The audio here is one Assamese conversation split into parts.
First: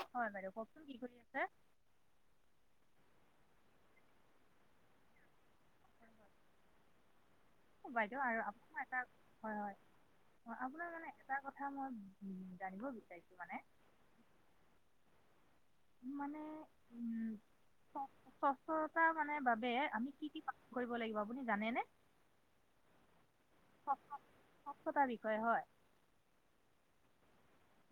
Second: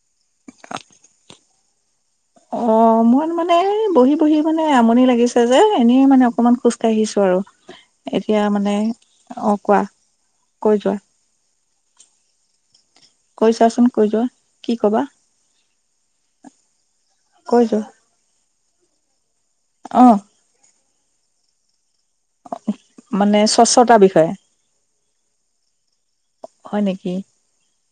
অ হয় বাইদেউ কওকচোন কি কৰি আছে? অঁ' মোৰ মানে বহি বহি মানে আমনি লাগিছে যে এনেই মানে অকমান খোজকাঢ়িছো আৰু। অঁ' বাইদেউ এতিয়া আৰু মানে আপোনাৰ এটা অ হয় হয়, কোৱা অঁ' কৈ আপোনাৰ যোৱা মানে- এটা কথা মই জানিব বিচাৰিছোঁ। কৈচোৱাচোন কৈ যোৱা কি কবা? মানে উম কৈ যোৱা? স্বচ্ছতা মানে বাবে অ আমি কি কি কাম কৰিব লাগিব আপুনি জানেনে? মানে স্বচ্ছতাৰ স্বচ্ছ- বিষয়ে। স্বচ্ছতাৰ বিষয়ে হয়। হয় নেকি,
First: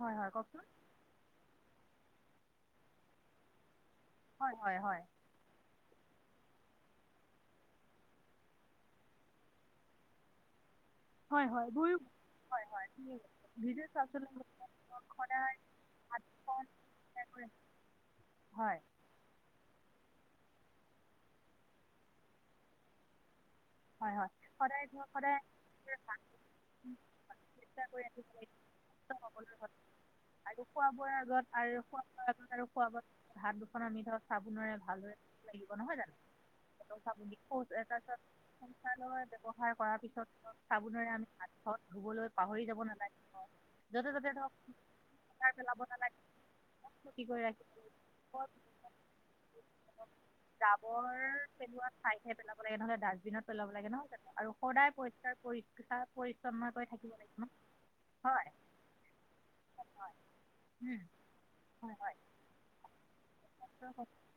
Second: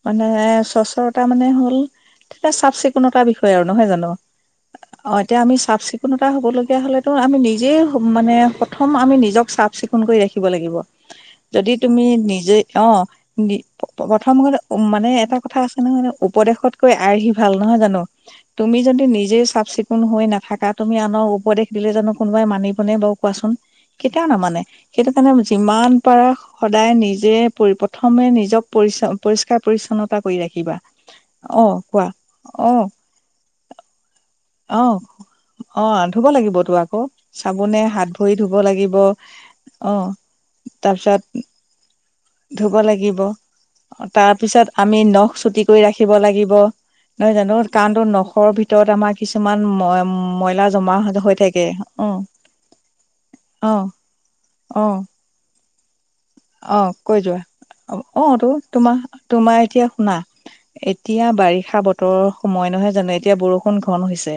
হয় মানে হয় কওকচোন স্বচ্ছতাৰ মানে হ'ল এটা চাফ চিকুণতা বিষয় আৰু নহয় জানো। হয় হয় হয়। অঁ' এতিয়া আমি চাফ চিকুণতা হ'ব লগীয়া হ'লেতো আমি নিজেই মানে প্ৰথম আমি নিজক চাফ চিকুণ কৰি ৰাখিব লাগিব। হয় হয় যদি দুয়ো তুমি নিজে অঁ' নিজে চাফ প্ৰথম চিকুণ কথা মানে এটা কথা আছে নহয় উপদেশতকৈ আৰ্হি ভাল নহয় জানো। তুমি হয়। নিজে চাফ চিকুণ হৈ নাথাকা তুমি আনৰ উপদেশ দিলে জানো কোনোবাই মানিবনে বাৰু, কোৱাচোন। হয় কেতিয়াও হয় নামানে। সদায় ধৰক সেইটো সদায় কাৰণে যিমান পাৰা সদায় নিজে পৰি চেষ্টা কৰি প্ৰথমে ৰাখিব লাগিব নিজক পৰি সকলোৰে পৰিষ্কাৰ ঘৰত পৰিচ্ছন্নতা কৰি আৰু ৰাখিবা। খোৱা বোৱাৰ আগত আৰু অঁ' খোৱা কোৱা, বোৱাৰ আগত আৰু অঁ'। খোৱা বোৱাৰ হাত দুখন আমি ধৰ চাবোনেৰে ভালদৰে ধুব লাগিব অ নহয় জানো। ধুব লাগিবতো আকৌ [unintelligible] চাবোন, চাবোনে তাৰ হাত পিছত ভৰি ধুব লাগিব [unintelligible] ব্যৱহাৰ অ কৰাৰ পিছত চাবোনেৰে তাৰপিছত আমি হাত ধুবলৈ পাহৰি ধুব যাব লাগিব নালাগিব। তাৰপিছত আমি নখ চুটি কৰি ৰাখিব নালাগে লাগিব। ক্ষতি নহয় কৰি জানো, ৰাখিব কাৰণ টো নখৰ ভিতৰত আমাৰ কিছুমান জাবৰ ম পেলোৱা ময়লা ঠাইত জমা হে হৈ থাকে পেলাব অ লাগে, নহ'লে ডাষ্টবিনত- পেলাব অ লাগে, নহয় জানো আৰু সদায় পৰিষ্কাৰ পৰি পৰিচছন্ন অঁ' কৈ যোৱা, অঁ' টো তোমাৰ তোমাৰ এতিয়া শুনা উম, এতিয়া বাৰিষা হয় হয় বতৰ সময় নহয় জানো, এতিয়া বৰষুণ ঘন হৈছে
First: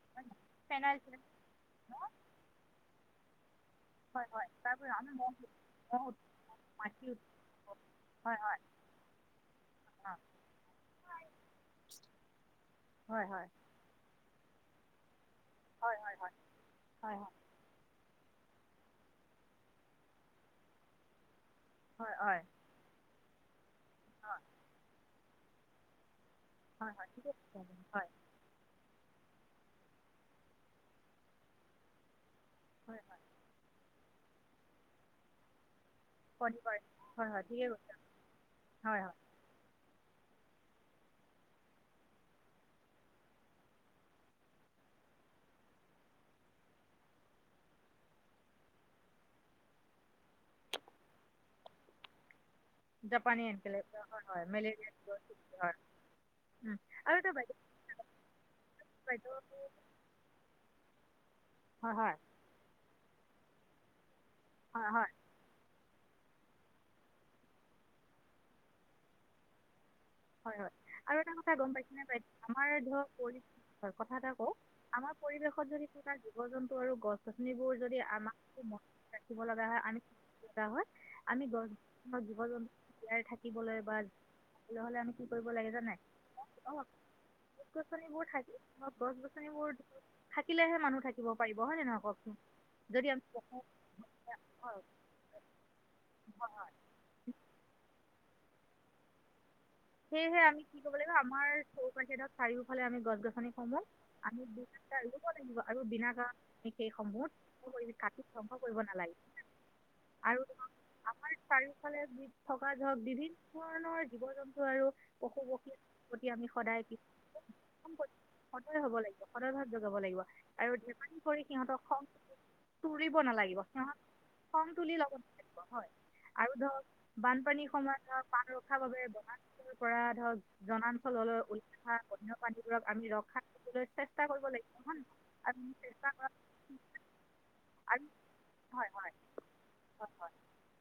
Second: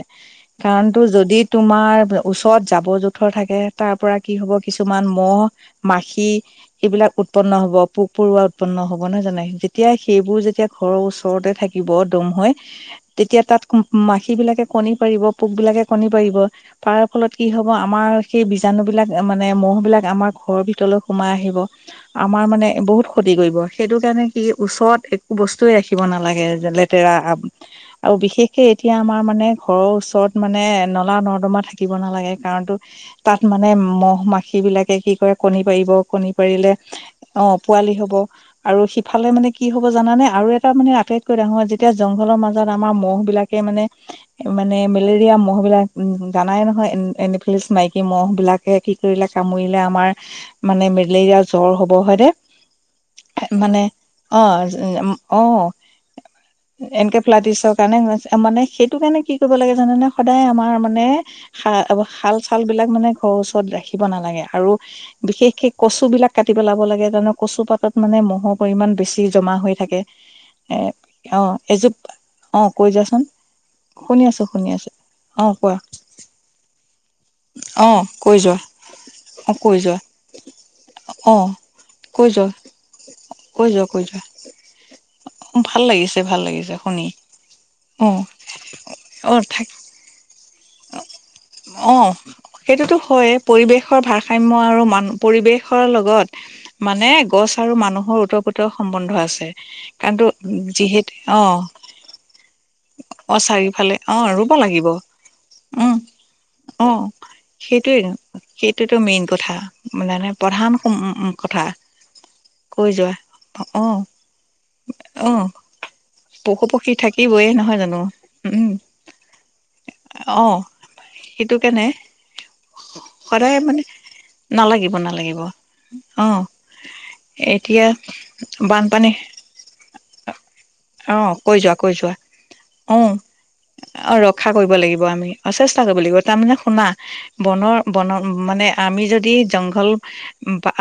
কাৰণ ফেনাইল তোৰ চেনাইল যদি তোমাৰ ওচৰত জাবৰ জোথৰ থাকে তাৰ পৰা হয় কি হয় হ'ব তাৰপৰা কিছুমান আমি মহ, মহ মাখি মাখি এইবিলাক উৎপন্ন হ'ব পোক হয় পৰুৱা হয় উৎপন্ন হ'ব, নহয় জানোঁ। যেতিয়া অ সেইবোৰ যেতিয়া ঘৰৰ ওচৰতে থাকি থাকিব দম হৈ। হয় তেতিয়া হয় তাত মাখি বিলাকে কণী পাৰিব, পোক বিলাকে হয় কণী হয় হয় পাৰিব তাৰ হয় হয় ফলত কি হ'ব আমাৰ সেই বীজাণু বিলাক মানে মহ' বিলাক আমাৰ ঘৰৰ ভিতৰলৈ সোমাই আহিব। হয় হয় আমাৰ মানে বহুত ক্ষতি কৰিব, সেইটো কাৰণে কি ওচৰত একো বস্তুৱে ৰাখিব নালাগে- হয় হয় লেতেৰা ঠিকে কৈছে আপুনি হয় আৰু বিশেষ সেই এতিয়া আমাৰ মানে ঘৰৰ ওচৰত মানে নলা নৰ্দমা থাকিব নালাগে। কাৰণ তোৰ হয় হয় তাত মানে মহ' মাখি বিলাকে কি কৰে কণী পাৰিব, কণী পাৰিলে পাৰে হয় হয় অঁ' ঠিকে কৈছে পোৱালি হ'ব আৰু হয় হয় সিফালে মানে কি হ'ব জানানে আৰু এটা মানে আটাইতকৈ ডাঙৰ যেতিয়া জংঘলৰ মাজত আমাৰ মহ' বিলাকে মানে মানে মেলেৰিয়া মহ' বিলাক জানাই নহয় এন এনিফিলিছ মাইকী মহ বিলাক। এ কি কৰিলে কামুৰিলে আমাৰ মানে মেলেৰিয়া জ্বৰ হ'ব, জাপানী হয়নে। মানে এনকেলেপা হয় হয় মেলেৰিয়া অঁ' অঁ'। হয় উম, আৰু এনকে এটা বাইদেউ ফ্লাটিছৰ কাৰণে হয়। মানে সেইটো কাৰণে বাইদেউ কি কৰিব লাগে জানানে সদায় আমাৰ মানে হয় হয় শাল চাল বিলাক মানে ঘৰৰ ওচৰত ৰাখিব নালাগে। আৰু, হয় হয় বিশেষকে কচু বিলাক কাটি পেলাব লাগে, তাৰমানে কচু পাতত মানে মহ'ৰ পৰিমাণ বেছি জমা হৈ থাকে। হয় হয় এ আৰু এটা অ কথা গম পাইছে নে এজোপ বাই অ আমাৰ কৈ ধৰক যোৱাচোন পৰি কথা শুনি এটা আছো কওঁ শুনি আছো আমাৰ অ পৰিৱেশত কোৱা যদি কিবা জীৱ জন্তু আৰু গছ গছনিবোৰ অ যদি কৈ যোৱা আমাক ৰাখিব অ লগা কৈ হয়। যোৱা আমি কৰা হয় অ আমি গ কৈ যোৱা জীৱ-জন্তু জীয়াই কৈ থাকিবলৈ যোৱা বা কৈ যোৱা থাকিবলৈ হলে আমি কি কৰিব লাগে ভাল জানাই লাগিছে ভাল লাগিছে শুনি অ গছ-গছনিবোৰ থাকি মই অ থাক গছ-গছনিবোৰো থাকিলেহে মানুহ থাকিব পাৰিব হয় নে নহয় অ', কওকচোন, সেইটোতো যদি আমি [unintelligible] পৰিবেশৰ লগত' মানে গছ আৰু মানুহৰ ওতঃপ্ৰোত সম্বন্ধ আছে। কাৰণটো সেয়েহে আমি কি ক'ৰিব যিহেতু লাগিব' আমাৰ অ', চৌপাশে চাৰিওফালে আমি অ', গছ-গছনি সমূহ চাৰিওফালে অ', আমি ৰুব দুৰু লাগিব। লাগিব আৰু উম, বিনা কাৰণ সেই অ', সমূহ সেইটোৱে কাট ধ্বংস কৰিব সেইটোতো নালাগে। মেইন কথা মানে আৰু প্ৰধান আমাৰ কথা চাৰিওফালে থকা কৈ ধৰক যোৱা। বিভিন্ন অ', ধৰণৰ জীৱ-জন্তু আৰু পশু অ', পক্ষী প্ৰতি আমি পশু পক্ষী সদায় থাকিবয়ে নহয় জানো [unintelligible] উম, সদয় হ'ব লাগে। সদৰ ভাৱ জগাব লাগিব অ', আৰু ধেমালি কৰি সেইটো সিহঁতক কাৰণে খ [unintelligible] তুৰিব সদায় নালাগিব, মানে সিহঁত খং নালাগিব তুলি লব নালাগিব লাগিব হয় অ', আৰু ধৰক বানপানীৰ এতিয়া সময়ত ধৰক বাণ ৰক্ষাৰ বাবে, বানপানী বনা পৰা ধৰক অ', জনাঞ্চললৈ কৈ ওল যোৱা কৈ যোৱা। বন্যপ্ৰাণীবোৰক অ আমি ৰখা দিবলৈ চেষ্টা কৰিব লাগিব হয় ন আমি চেষ্টা কৰিব লাগিব। তাৰ মানে শুনা বনৰ আৰু বনৰ মানে হয় আমি হয় যদি জংঘল হয় হয়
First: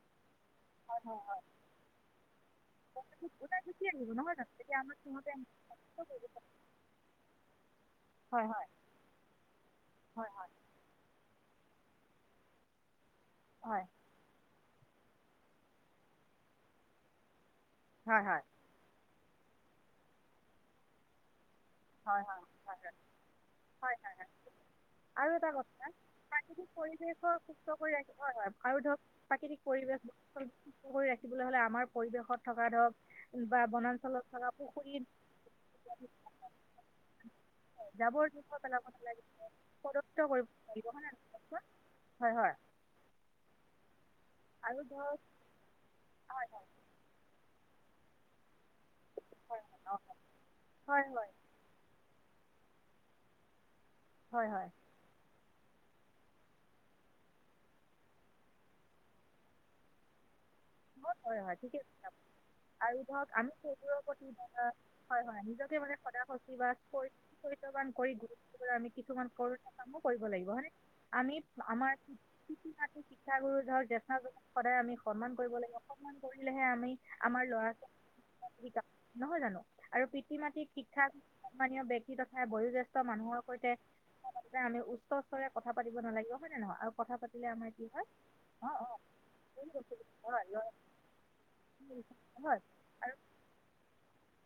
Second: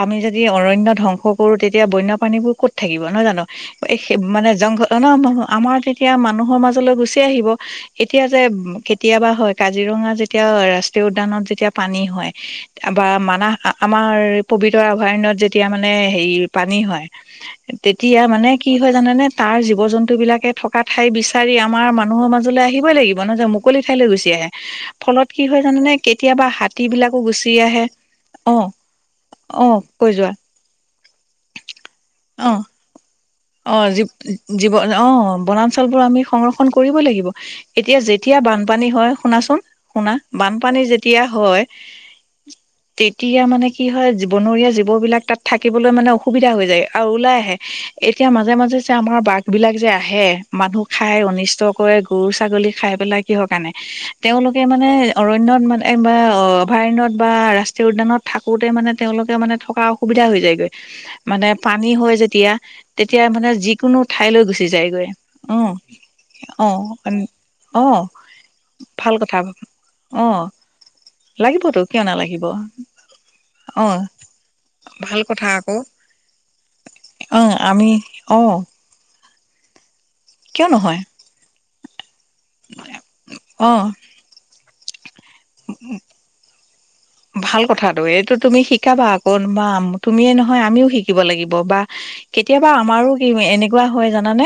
আমি যদি অৰণ্য হয় ধ্বংস হয় কৰোঁ তেতিয়া বন্য প্ৰানীবোৰ ক'ত থাকিব নহয় জানো, ওলাই গুচি আহিব নহয় মানে জানো তেতিয়া জংঘল আমাক ন সিহঁতে আমাৰ মুক্ত তেতিয়া কৰিব। মানুহৰ মাজলৈ গুচি আহিব। এতিয়া যে হয় হয় কেতিয়াবা হয়' কাজিৰঙা যেতিয়া ৰাচ উদ্যানত যেতিয়া পানী হয়, বা মানাহ হয় আমাৰ পবিতৰা আভয়াৰন্যত যেতিয়া মানে হে পানী হয়' তেতিয়া হয় হয় মানে কি হয় জানেনে' তাৰ জীৱ-জন্তু বিলাকে থকা ঠাই বিচ চাৰি আমাৰ হয় মানুহৰ মাজলৈ আহিবই লাগিব। নহয় যে মোক হয় হয় হয়, আৰু এটা কথা জানেনে কেতিয়াবা প্ৰাকৃতিক হাতী বিলাকো পৰিৱেশৰ গুচি সুস্থ আহে কৰি ৰাখিব হয় হয় অ আৰু ধৰক প্ৰাকৃতিক অ কৈ যোৱা পৰিৱেশু কৰি ৰাখিবলৈ হলে আমাৰ পৰিৱেশত অ থকা ধৰক বা অ' বনাঞ্চলত থকা জীৱ পুখুৰী অ' বনাঞ্চল বোৰ আমি সংৰক্ষ কৰিব লাগিব এতিয়া জাবৰ যেতিয়া জোথৰ পেলাব বানপানী হয় নালাগে শুনাচোন' শুনা' প্ৰদূষিত কৰিব বান পানী নালাগিব হয় নে নহয় যেতিয়া হয় কওকচোন হয় হয়। তেতিয়া মানে কি হয়' জীৱনৰীয়া আৰু ধৰক জীৱবিলাক তাত থাকিবলৈ মানে অসুবিধা হৈ যায়। আৰু ওলাই আহে, এতিয়া মাজে মাজে যে আমাৰ বাঘ বিলাক যে আহে মানুহ হয় খাই হয় অনিষ্ট কৰে গৰু ছাগলী খাই পেলাই কিহৰ কাৰণে' হয় তেওঁলোকে হয় মানে অৰণ্যত মানে অভয়াৰণ্যত বা ৰাষ্ট্ৰীয় উদ্যানত থাকোঁতে মানে তেওঁলোকে মানে থকা সুবিধা হৈ যাইগৈ। হয় হয় হয় ঠিকে কৈছা, আৰু তেতিয়া মানে আমি যিকোনো সেইবোৰৰ প্ৰতি ঠাইলৈ গুচি যায়গৈ হয় হয় উম নিজকে মানে সদা সতি অ বা অ তয়ান কৰি আমি ভাল কিছুমান কথা কৰোণা কামো কৰিব অ লাগিব হয়নে আমি লাগিবতো আমাৰ কিয় নালাগিব শিক্ষাগুৰু ধৰ অ জ্যেষ্ঠক সদায় আমি ভাল সন্মান কথা কৰিব আকৌ লাগে' অকমান কৰিলেহে আমি অ আমাৰ আমি লৰাটোৱ অ [unintelligible] শিক নহয় জানো? আৰু পিতৃ কিয় মাতৃক নহয় শিক্ষা সন্মানীয় ব্যক্তি তথা বয়োজেষ্ঠ মানুহৰ অ সৈতে কথা পাতোতে আমি উচ্চস্বৰে কথা পাতিব নালাগিব হয় নে নহয় আৰু কথা পাতিলে ভাল আমাৰ কি কথাটো হয় এইটো তুমি অ অ শিকাবা আক কোনোবা এই তুমি বস্তুটো তুমিয়ে হয় নহয় আমিও শিকিব লাগিব বা হয়। কেতিয়াবা আমাৰো আৰু কি এনেকুৱা হয় জানানে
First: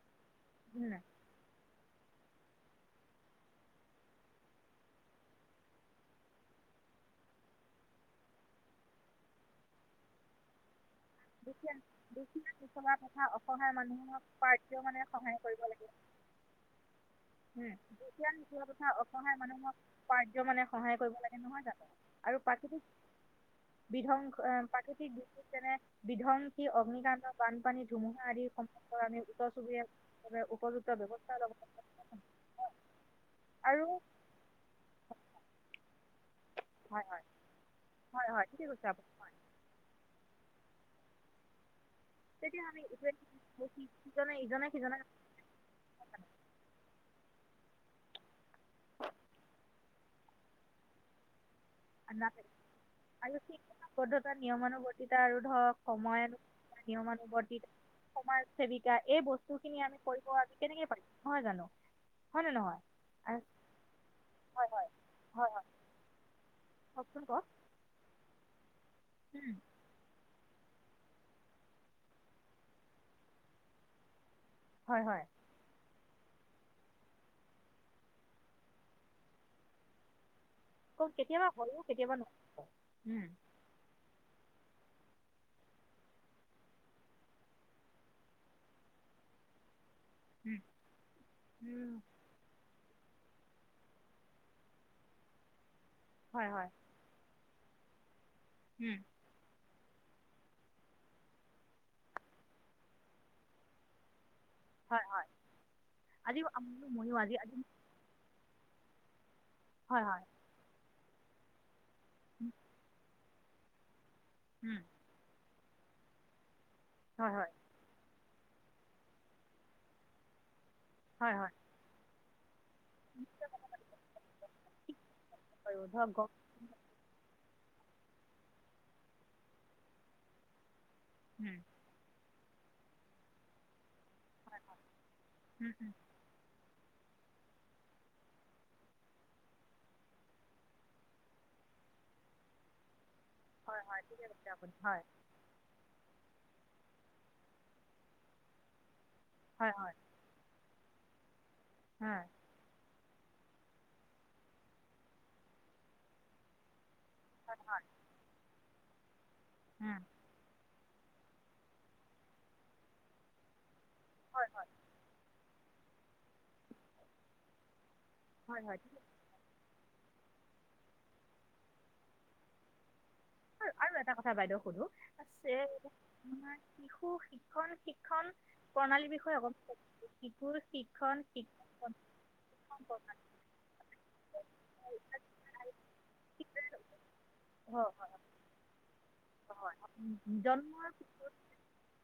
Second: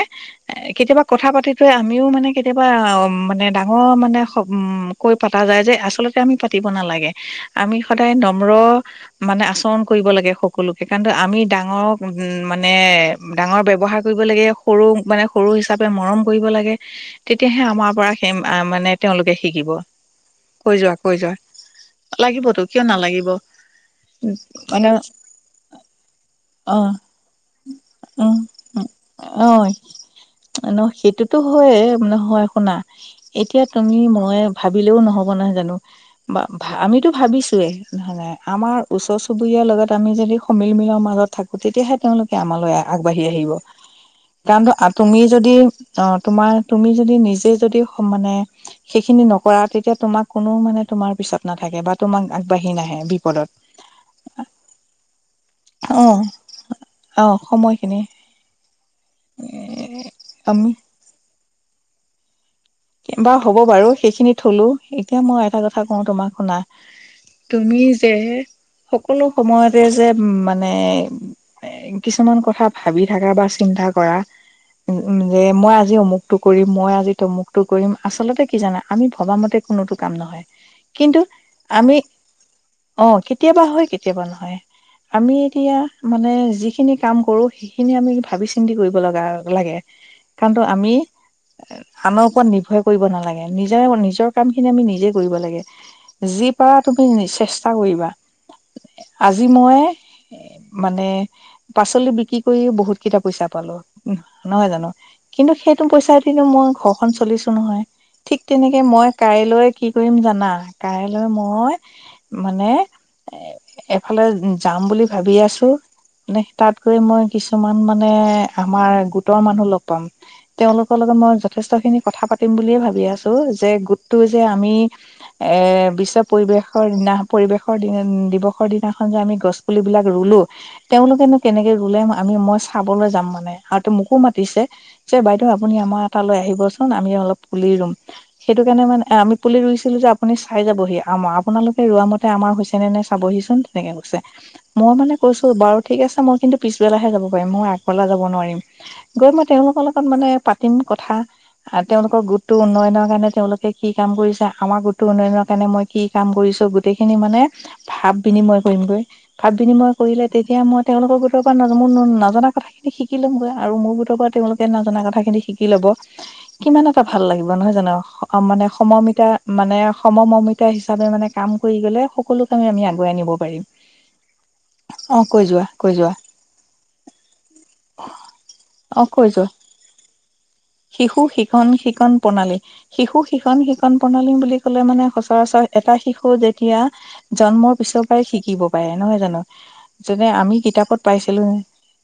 এ উম, কেতিয়াবা কথা পাতি আমিও মানে কেতিয়াবা অ মানে ডাঙৰ মানে কৈ পাতা যায় যে আচলতে আমি পাতিব নালাগে আমি সদায় নম্ৰ মানে আচৰণ কৰিব লাগে সক সকলোকে কাৰণ আমি দুখীয়া ডাঙৰক দুখীয়া মানে নিচলা তথা ডাঙৰ অসহায় ব্যৱহাৰ কৰিব মানুহক লাগে পাৰ্য্য সৰুক মানে সহায় সৰু কৰিব হিচাপে লাগে মৰম কৰিব লাগে তেতিয়াহে উম, আমাৰ পৰা দুখীয়া সেই নিচলা তথা মানে তেওঁলোকে অসহায় শিকিব মানুহক পাৰ্য মানে কৈ যোৱা সহায় কৰিব কৈ যোৱা লাগে নহয় জানো আৰু লাগিবতো কিয় প্ৰাকৃতিক নালাগিব বিধ্বংস মানে প্ৰাকৃতিক দুৰ্যোগ যেনে বিধ্বংসী অ অগ্নিকাণ্ড বানপানী ধুমুহা উম আদি সম্পৰ্ক আ অ ওচৰ চুবুৰীয়াই উপযুক্ত ব্যৱস্থা ল'ব লাগে এ মানে হয় শুনা এতিয়া আৰু তুমি মই ভাবিলেও নহব নহয় জানো বা হয় আমিতো হয় ভাবিছোৱে নহয় নহলে হয় হয় ঠিকে আমাৰ কৈছে আপুনি ওচৰ চুবুৰীয়া চুবুৰীয়াৰ লগত আমি যদি সমিলমিলৰ মাজত থাকো তেতিয়াহে তেওঁলোক তেতিয়া আমালৈ আমি আগবাঢ়ি আহিব ইটোৱে সিজনে ইজনে কাৰণটো সিজনক তুমি যদি অ তোমাৰ তুমি যদি নিজে যদি মানে সেইখিনি নকৰা তেতিয়া তোমাক কোনো মানে তোমাৰ পিছত নাথাকে বা তোমাক আনাদে আগবাঢ়ি নাহে আৰু বিপদত শিক্ষা আৱদ্ধতা নিয়মানুবৰ্তিতা আৰু ধৰক অ সময় অ নিয়মানুবৰ্তিত সময়খিনি সমাজ সেৱিকা এই বস্তু খিনি আমি কৰিব আমি কেনেকে পাৰিম হয় জানো হয় নে নহয় আৰু বাৰু হ'ব বাৰু সেইখিনি থলো হয় হয় এতিয়া মই এটা কথা কওঁ তোমাক শুনা কওক চোন কওক তুমি যে সকলো উম সময়তে যে উ মানে এ কিছুমান কথা ভাবি থাকা বা চিন্তা কৰা উম হয় উম হয় যে মই আজি অমুকটো কৰিম মই আজি তমুক টো কৰিম আচলতে কি জানা আমি ভবা মতে কোনোতো কাম নহয় কওক কিন্তু কেতিয়াবা হয়ো আমি কেতিয়াবা নহয়ো অ উম কেতিয়াবা হয় কেতিয়াবা নহয় আমি এতিয়া মানে যিখিনি কাম কৰো সেইখিনি আমি ভাবি চিন্তি কৰিব লগা লাগে [unintelligible] কামটো আমি উম আনক ওপৰত নিৰ্ভয় কৰিব নালাগে নিজে নিজৰ কাম খিনি আমি নিজে কৰিব লাগে হয় যি হয় পাৰা তুমি নিজে চেষ্টা কৰিবা হুম আজি মই মানে পাচলি বিক্ৰী কৰি বহুত কেইটা পইচা পালো নহয় জানো হয় হয় কিন্তু সেইটো পইচা আজি এদিনো মই আম- ঘৰ ময়ো আজি আজি ঠিক তেনেকে মই কাইলৈ কি হয় কৰিম হয় জানা কাইলৈ মই মানে এ এফালে উম যাম বুলি ভাবি আছো মানে তাত গৈ মই হয় হয় কিছুমান মানে আমাৰ গোটৰ মানুহ লগ পাম তেওঁলোক তেওঁলোকৰ লগত হয় মই হয় যথেষ্টখিনি কথা পাতিম বুলিয় ভাবোঁ ভাবি আছো যে গোটটো যে আমি হয় এৰ ধৰক বিশ্ব গম পৰিৱেশৰ দিনা পৰিবেশৰ দিনা দিৱসৰ দিনাখন যে আমি গছ পুলিবিলাক ৰুলো তেওঁলোকেনো উম কেনেকে ৰুলে আমি মই চাবলৈ যাম মানে আৰু মোকো মা দিছে যে বাইদেউ উম আপুনি উম আমাৰ টালৈ আহিবচোন আমি অলপ পুলি ৰুম। সেইটো কাৰণে মানে আমি পুলি ৰুইছিলো যে আপুনি চাই যাবহি আম আপোনালোকে ৰোৱা মতে আমাৰ হৈছে নে নাই চাবহিচোন। হয় তেনেকে হয় কৈছে ঠিকে আপুনি মই হয় মানে কৈছো বাৰু ঠিক আছে মই কিন্তু পিছবেলাহে যাব পাৰিম মই আগবেলা যাব নোৱাৰিম। গৈ মই হয় তেওঁলোকৰ হয় লগত মানে পাতিম কথা তেওঁলোকৰ হয় গোট গোটটো উন্নয়নৰ কাৰণে তেওঁলোকে কি কাম কৰিছে আমাৰ গোটটো উন্নয়নৰ কাৰণে মই কি কাম কৰিছো। গোটেইখিনি মানে ভাৱ বিনিময় কৰিমগৈ ভাৱ বিনিময় উম, কৰিলে তেতিয়া মই তেওঁলোকৰ গোটৰ পৰা মোৰ ন নজনা কথাখিনি শিকি ল'মগৈ আৰু মোৰ গোট পৰা হয় তেওঁলোকে হয় নজনা কথাখিনি শিকি লব, কিমান এটা ভাল লাগিব নহয় জানো! অ' হয় মানে হয় ঠিক আছে। সমমিতা মানে সমমৰ্মিতা হিচাপে মানে কাম কৰি গ'লে সকলো কামে আমি আগুৱাই নিব পাৰিম আৰু এটা কথা বাইদেউ শুধো অ কৈ যোৱা কৈ যোৱা ছেমাৰ শিশু শিক্ষণ শিক্ষণ অ প্ৰণালীৰ কৈ বিষয়ে যোৱা আকৌ শিশুৰ শিক্ষণ শিশু শিক্ষণ শিক্ষণ প্ৰণালী শিক্ষণ শিশু প্ৰণালী শিকন শিকন প্ৰণালী বুলি মানে সচৰাচৰ এটা শিশু যেতিয়া জন্মৰ হয় পিছৰ পৰাই শিকিব। পাৰে নহয় জানো হয় যেনে হয় আমি জন্মৰ কিতাপত পিছৰ পাইছিলো।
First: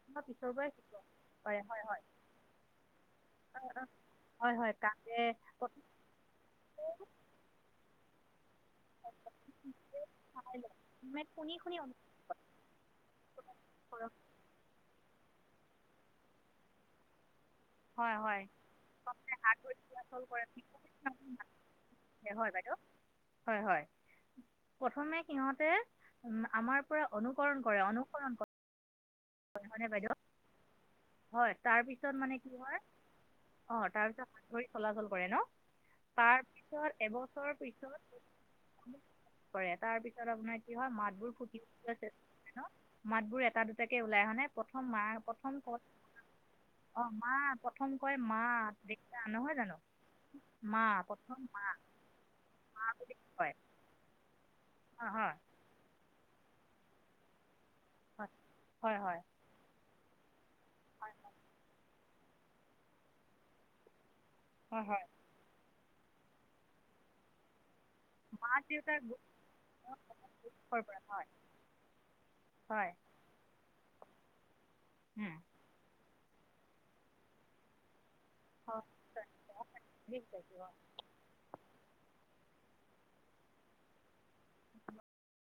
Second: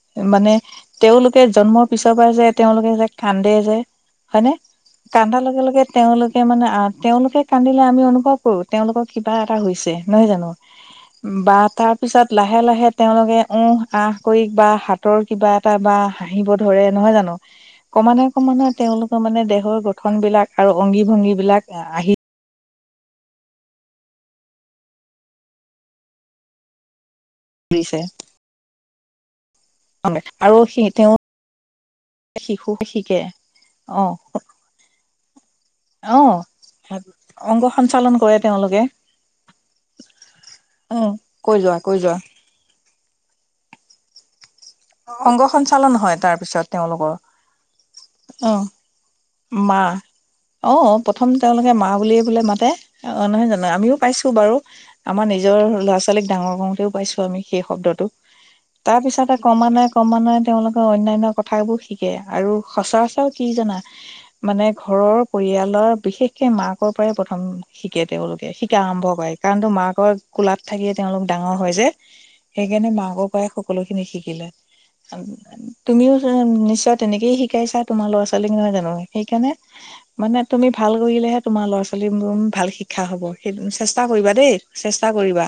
জন্মৰ পিছৰ মানে পৰাই শিকায় তেওঁলোকে পাৰে হয় জন্মৰ হয় পিছৰ পৰা যে তেওঁলোকে যে কান্দে আহ, যে আহ, হয়নে হয় হয় কান্দে কান্দা লগে লগে প্ৰথমতে তেওঁলোকে মানে আ প্ৰথমতে তেওঁলোকে কান্দিলে আমি অনুভৱ কৰোঁ তেওঁলোকৰ কিবা এটা হৈছে নহয় জানো চাই লয় মানে শুনি বা শুনি অনুকৰণ তাৰপিছত লাহে লাহে তেওঁলোকে উহঃ কৰে আহঃ কৰি বা হাতৰ কিবা এটা বা হাঁহিব ধৰে নহয় জানো। হয় ক্ৰমান্বয়ে হয় ক্ৰমান্বয়ে তেওঁলোকৰ মানে হাত ভৰি দেহৰ গঠন চলাচল কৰে। বিলাক আৰু অংগী ভংগী বিলাক আহি হয় বাইদেউ হয় হয় প্ৰথমে সিহঁতে আমাৰ অনুকৰণ কৰে পৰিছে অনুসৰণ কৰে নহয় নে বাইদেউ। আৰু সি তেওঁ হয় তাৰপিছত মানে কি শিশু হয় শিকে অ' তাৰপিছত হাত ধৰি চলাচল কৰে ন। অ তাৰ পিছত এবছৰ অংগ সঞ্চালন কৰে তেওঁলোকে পিছত কৰে তাৰ পিছত আপোনাৰ কি হয় উম মাতবোৰ কৈ ফুটি যোৱা উঠিব চেষ্টা কৈ যোৱা কৰে। নঃ মাত বোৰ এটা দুটাকে ওলাই হয়নে প্ৰথম মা অংগ প্ৰথম সঞ্চালন পত হয় তাৰ পিছত তেওঁ অ' মা প্ৰথম কয় মা দিতা নহয় জানো। মা অ' প্ৰথম তেওঁলোকে মা বুলি বোলে মাতে। বুলি অ' নহয় কয় জানো আমিও পাইছো বাৰু হয় আমাৰ নিজৰ ল'ৰা- ছোৱালী ছোৱালীক ডাঙৰ কৰোঁতেও পাইছো আমি সেই শব্দটো হয় হয় তাৰ হয় হয় পিছতে ক্ৰমানয়ে ক্ৰমানয়ে তেওঁলোকে অন্যান্য কথাবোৰ শিকে আৰু সচৰাচৰ কি জানা মানে হয় হয় ঘৰৰ পৰিয়ালৰ বিশেষকে মাকৰ পৰাই প্ৰথম। শিকে মা তেওঁলোকে শিকা দেউতাক আৰম্ভ কৰে কাৰণ তো মাকৰ কোলাত গুৰুত্বৰ থাকিয়ে পৰা তেওঁলোক হয় ডাঙৰ হয় যে। সেইকাৰণে হয় মাকৰ সকলো খিনি শিকি লয় তুমিওতো নিশ্চয় তেনেকেই শিকাইছা? তোমাৰ ল'ৰা-ছোৱালীক নহয় হয় জানো সেইকাৰণে মানে তুমি ভাল কৰিলেহে তোমাৰ ল'ৰা -ছোৱালী ভাল শিক্ষা হ'ব সেই চেষ্টা কৰিবা দেই চেষ্টা কৰিবা।